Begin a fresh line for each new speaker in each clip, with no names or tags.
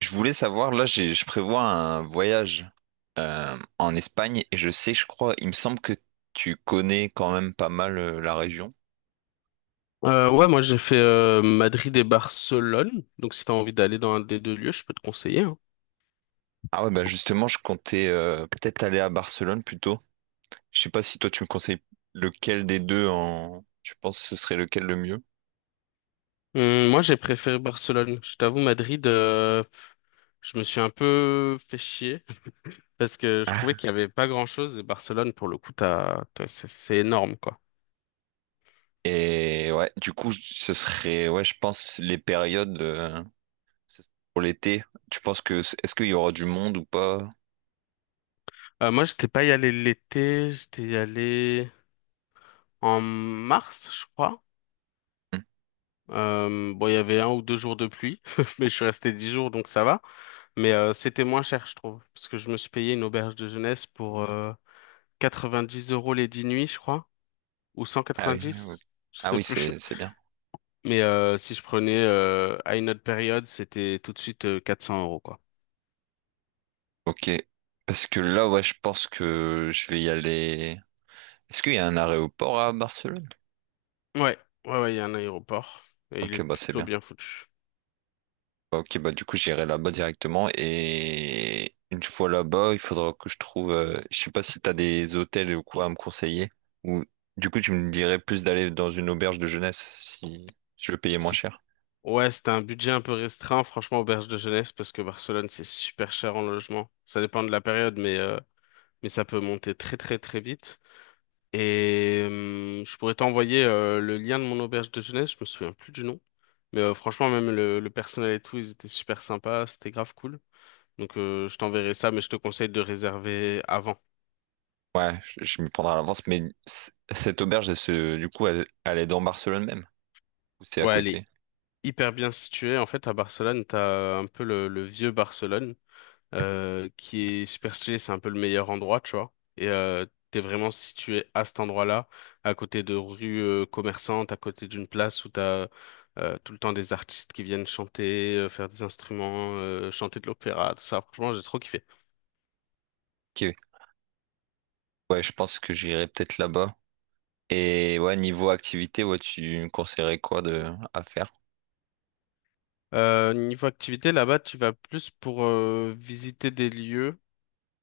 Je voulais savoir, là, je prévois un voyage en Espagne et je sais, je crois, il me semble que tu connais quand même pas mal la région.
Ouais, moi j'ai fait Madrid et Barcelone. Donc si t'as envie d'aller dans un des deux lieux, je peux te conseiller, hein.
Ah ouais, bah justement, je comptais peut-être aller à Barcelone plutôt. Je sais pas si toi tu me conseilles lequel des deux en... Tu penses que ce serait lequel le mieux?
Moi j'ai préféré Barcelone. Je t'avoue, Madrid, je me suis un peu fait chier parce que je trouvais
Ah.
qu'il y avait pas grand-chose et Barcelone, pour le coup, c'est énorme quoi.
Et ouais, du coup, ce serait, ouais, je pense les périodes pour l'été. Tu penses que, est-ce qu'il y aura du monde ou pas?
Moi j'étais pas y allé l'été, j'étais y allé en mars, je crois.
Hmm.
Bon, il y avait un ou deux jours de pluie, mais je suis resté 10 jours donc ça va. Mais c'était moins cher, je trouve, parce que je me suis payé une auberge de jeunesse pour 90 € les 10 nuits, je crois, ou
Ah oui, oui.
190, je
Ah
sais
oui,
plus.
c'est bien.
Mais si je prenais à une autre période, c'était tout de suite 400 euros, quoi.
Ok, parce que là, ouais, je pense que je vais y aller. Est-ce qu'il y a un aéroport à Barcelone?
Ouais, ouais, ouais, il y a un aéroport et il est
Ok, bah c'est
plutôt
bien.
bien foutu.
Bah, ok, bah du coup j'irai là-bas directement et une fois là-bas, il faudra que je trouve, je sais pas si t'as des hôtels ou quoi à me conseiller, ou du coup tu me dirais plus d'aller dans une auberge de jeunesse si je veux payer moins
Si...
cher.
Ouais, c'était un budget un peu restreint, franchement, auberge de jeunesse, parce que Barcelone, c'est super cher en logement. Ça dépend de la période, mais ça peut monter très, très, très vite. Et je pourrais t'envoyer le lien de mon auberge de jeunesse, je me souviens plus du nom. Mais franchement, même le personnel et tout, ils étaient super sympas, c'était grave cool. Donc je t'enverrai ça, mais je te conseille de réserver avant.
Ouais, je m'y prendrai à l'avance, mais cette auberge, du coup, elle est dans Barcelone même, ou c'est à
Ouais, elle est
côté?
hyper bien située. En fait, à Barcelone, t'as un peu le vieux Barcelone, qui est super stylé, c'est un peu le meilleur endroit, tu vois. Et t'es vraiment situé à cet endroit-là, à côté de rues commerçantes, à côté d'une place où t'as tout le temps des artistes qui viennent chanter, faire des instruments, chanter de l'opéra, tout ça. Franchement, j'ai trop kiffé.
Ok. Ouais, je pense que j'irai peut-être là-bas. Et ouais, niveau activité, ouais, tu me conseillerais quoi de à faire?
Niveau activité, là-bas, tu vas plus pour visiter des lieux.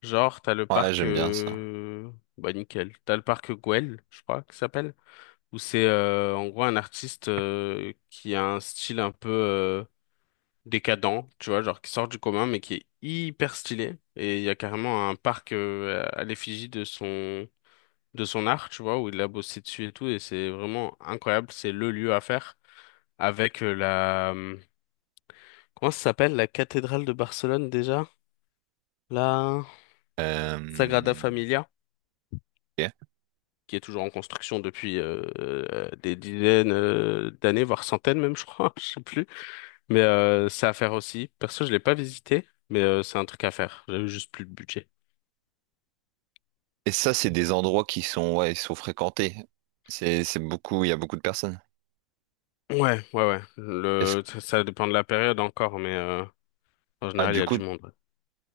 Genre, t'as le
Ouais,
parc...
j'aime bien ça.
Bah, nickel. T'as le parc Güell, je crois, qui s'appelle. Où c'est en gros un artiste qui a un style un peu décadent, tu vois, genre qui sort du commun, mais qui est hyper stylé. Et il y a carrément un parc à l'effigie de son art, tu vois, où il a bossé dessus et tout. Et c'est vraiment incroyable. C'est le lieu à faire. Avec la comment ça s'appelle la cathédrale de Barcelone déjà? La Sagrada
Euh,
Familia,
ok.
qui est toujours en construction depuis des dizaines d'années, voire centaines même, je crois, je sais plus. Mais c'est à faire aussi. Perso, je l'ai pas visité, mais c'est un truc à faire. J'avais juste plus de budget.
Et ça, c'est des endroits qui sont, ouais, ils sont fréquentés. C'est beaucoup, il y a beaucoup de personnes.
Ouais, ouais, ouais.
Est-ce,
Ça dépend de la période encore, mais en
ah,
général, il
du
y a
coup,
du monde.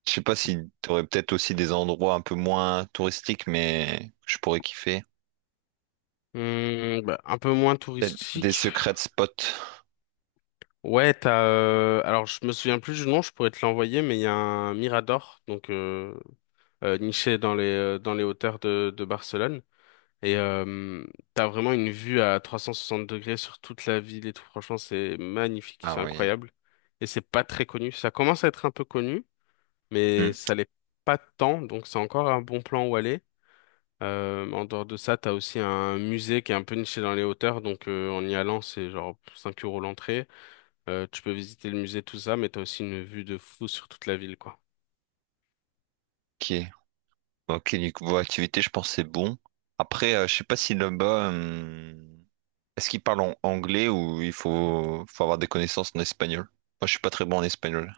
je sais pas si t'aurais peut-être aussi des endroits un peu moins touristiques, mais que je pourrais kiffer.
Ouais. Bah, un peu moins
Peut-être des
touristique.
secrets spots.
Ouais, t'as. Alors, je me souviens plus du nom, je pourrais te l'envoyer, mais il y a un Mirador, donc niché dans les hauteurs de Barcelone. Et t'as vraiment une vue à 360° sur toute la ville et tout. Franchement, c'est magnifique,
Ah
c'est
oui.
incroyable. Et c'est pas très connu. Ça commence à être un peu connu, mais
Hmm.
ça l'est pas tant. Donc c'est encore un bon plan où aller. En dehors de ça, t'as aussi un musée qui est un peu niché dans les hauteurs. Donc en y allant, c'est genre 5 € l'entrée. Tu peux visiter le musée, tout ça, mais t'as aussi une vue de fou sur toute la ville, quoi.
Ok. Ok, niveau activité, je pense que c'est bon. Après, je sais pas si là-bas, est-ce qu'ils parlent en anglais ou il faut avoir des connaissances en espagnol? Moi, je suis pas très bon en espagnol.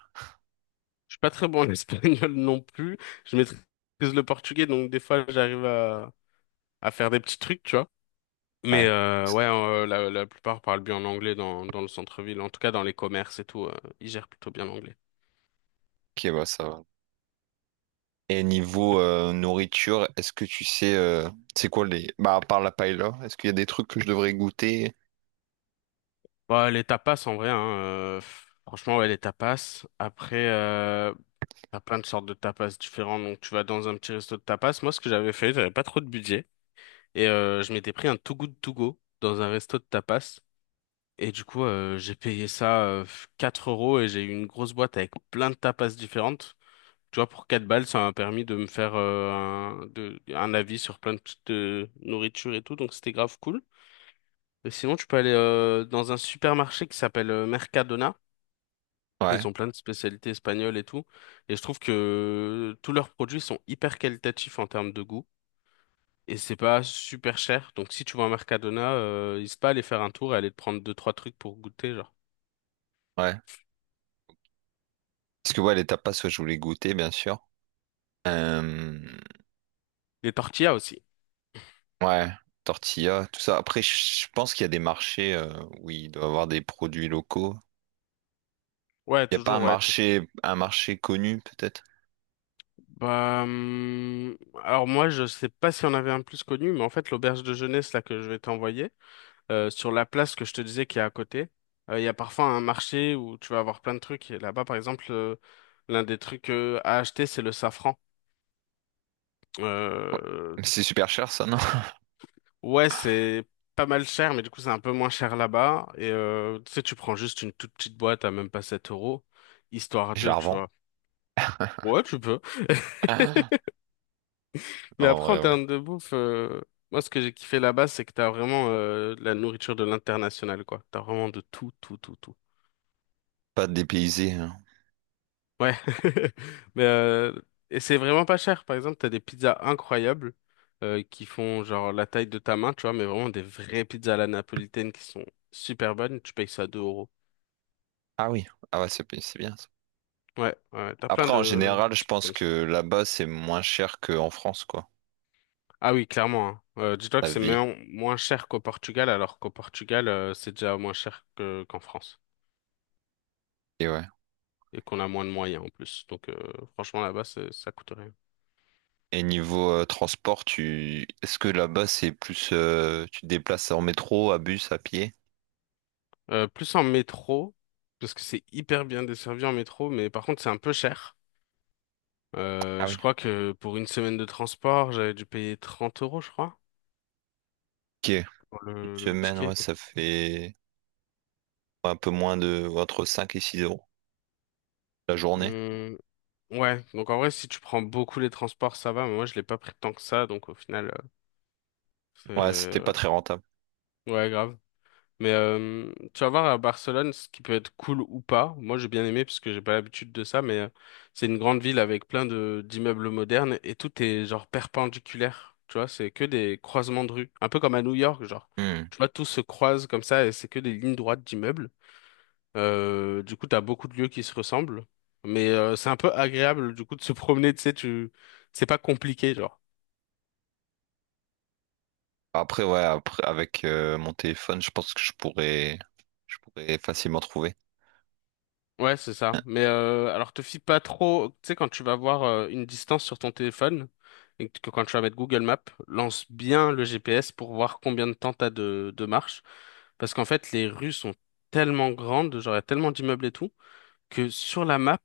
Suis pas très bon en espagnol non plus. Je maîtrise le portugais, donc des fois j'arrive à faire des petits trucs, tu vois. Mais
Ouais.
ouais, la plupart parlent bien l'anglais dans le centre-ville, en tout cas dans les commerces et tout, ils gèrent plutôt bien l'anglais.
Ok, bah ça va. Et niveau nourriture, est-ce que tu sais, c'est quoi les... Bah, à part la paella, est-ce qu'il y a des trucs que je devrais goûter?
Bah, les tapas en vrai, hein, franchement ouais les tapas. Après, t'as plein de sortes de tapas différents, donc tu vas dans un petit resto de tapas. Moi ce que j'avais fait, j'avais pas trop de budget et je m'étais pris un Too Good To Go dans un resto de tapas. Et du coup, j'ai payé ça 4 € et j'ai eu une grosse boîte avec plein de tapas différentes. Tu vois, pour 4 balles, ça m'a permis de me faire un avis sur plein de petites nourritures et tout, donc c'était grave cool. Et sinon, tu peux aller dans un supermarché qui s'appelle Mercadona.
Ouais,
Ils ont plein de spécialités espagnoles et tout. Et je trouve que tous leurs produits sont hyper qualitatifs en termes de goût. Et c'est pas super cher. Donc si tu vas à Mercadona, n'hésite pas à aller faire un tour et aller te prendre deux trois trucs pour goûter, genre.
ouais. Parce que ouais, les tapas, ouais, je voulais goûter, bien sûr. Euh,
Des tortillas aussi.
ouais, tortilla, tout ça. Après, je pense qu'il y a des marchés où il doit y avoir des produits locaux.
Ouais,
Il n'y a pas un
toujours, ouais.
marché, un marché connu, peut-être?
Bah, alors moi, je sais pas si on avait un plus connu, mais en fait, l'auberge de jeunesse là que je vais t'envoyer, sur la place que je te disais qui est à côté, il y a parfois un marché où tu vas avoir plein de trucs. Et là-bas, par exemple, l'un des trucs à acheter, c'est le safran. Euh,
Mais c'est super cher, ça, non?
ouais, c'est pas mal cher, mais du coup, c'est un peu moins cher là-bas. Et tu sais, tu prends juste une toute petite boîte à même pas 7 euros, histoire
Je
de,
la
tu
revends.
vois. Ouais, tu peux.
Ah. Non,
Mais
en
après,
vrai,
en
ouais.
termes de bouffe, moi, ce que j'ai kiffé là-bas, c'est que t'as vraiment la nourriture de l'international, quoi. T'as vraiment de tout, tout, tout, tout.
Pas dépaysé, hein.
Ouais. Mais, et c'est vraiment pas cher. Par exemple, t'as des pizzas incroyables qui font genre la taille de ta main, tu vois, mais vraiment des vraies pizzas à la napolitaine qui sont super bonnes. Tu payes ça 2 euros.
Ah oui. Ah ouais, c'est bien, ça.
Ouais, ouais. T'as plein
Après, en
de
général, je
trucs
pense
comme ça.
que là-bas, c'est moins cher qu'en France, quoi.
Ah oui, clairement, hein. Dis-toi que
La
c'est
vie.
même moins cher qu'au Portugal, alors qu'au Portugal, c'est déjà moins cher que qu'en France.
Et ouais.
Et qu'on a moins de moyens en plus. Donc franchement là-bas ça coûte rien.
Et niveau transport, tu... est-ce que là-bas, c'est plus... tu te déplaces en métro, à bus, à pied?
Plus en métro parce que c'est hyper bien desservi en métro, mais par contre c'est un peu cher.
Ah oui.
Je crois que pour une semaine de transport j'avais dû payer 30 € je crois
Ok.
pour
Une
le
semaine,
ticket.
ouais,
Donc,
ça fait... un peu moins de entre 5 et 6 euros la journée.
hum, ouais donc en vrai si tu prends beaucoup les transports ça va, mais moi je l'ai pas pris tant que ça donc au final
Ouais, c'était pas
euh,
très rentable.
c'est ouais grave. Mais tu vas voir à Barcelone ce qui peut être cool ou pas. Moi, j'ai bien aimé parce que j'ai pas l'habitude de ça, mais c'est une grande ville avec plein de d'immeubles modernes et tout est genre perpendiculaire. Tu vois, c'est que des croisements de rues, un peu comme à New York, genre.
Hmm.
Tu vois, tout se croise comme ça et c'est que des lignes droites d'immeubles. Du coup, t'as beaucoup de lieux qui se ressemblent, mais c'est un peu agréable du coup de se promener. Tu sais, tu c'est pas compliqué, genre.
Après, ouais, après, avec mon téléphone, je pense que je pourrais facilement trouver.
Ouais, c'est ça. Mais alors te fie pas trop, tu sais, quand tu vas voir une distance sur ton téléphone et que quand tu vas mettre Google Maps, lance bien le GPS pour voir combien de temps t'as de marche. Parce qu'en fait, les rues sont tellement grandes, genre il y a tellement d'immeubles et tout, que sur la map,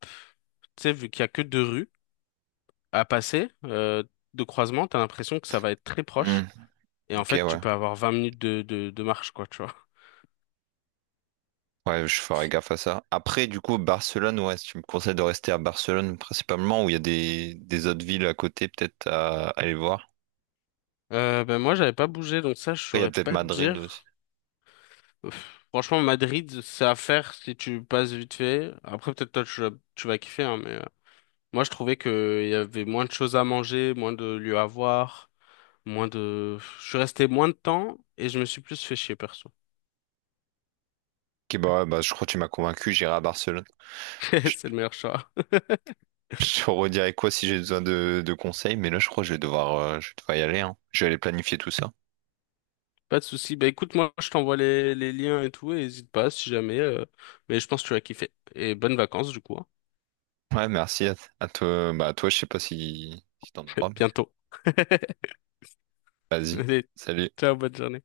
tu sais, vu qu'il y a que deux rues à passer de croisement, t'as l'impression que ça va être très
Hmm.
proche. Et en
Ok,
fait, tu
ouais.
peux avoir 20 minutes de marche, quoi, tu vois.
Ouais, je ferai gaffe à ça. Après, du coup, Barcelone, ouais, si tu me conseilles de rester à Barcelone principalement, ou il y a des autres villes à côté peut-être à aller voir.
Ben moi, j'avais pas bougé, donc ça, je
Après, il y a
saurais
peut-être
pas te
Madrid aussi.
dire. Pff, franchement, Madrid, c'est à faire si tu passes vite fait. Après, peut-être toi, tu vas kiffer, hein, mais moi, je trouvais que il y avait moins de choses à manger, moins de lieux à voir, moins de... Je suis resté moins de temps et je me suis plus fait chier, perso.
Ok, bah, ouais, bah je crois que tu m'as convaincu, j'irai à Barcelone. Je,
C'est le meilleur choix.
je te redirai quoi si j'ai besoin de conseils, mais là, je crois que je vais devoir y aller, hein. Je vais aller planifier tout ça.
Pas de souci. Bah écoute, moi, je t'envoie les liens et tout, et n'hésite pas si jamais. Mais je pense que tu vas kiffer. Et bonnes vacances, du coup, hein.
Ouais, à toi. Bah, à toi, je sais pas si t'en auras, mais
Bientôt.
vas-y.
Allez,
Salut.
ciao, bonne journée.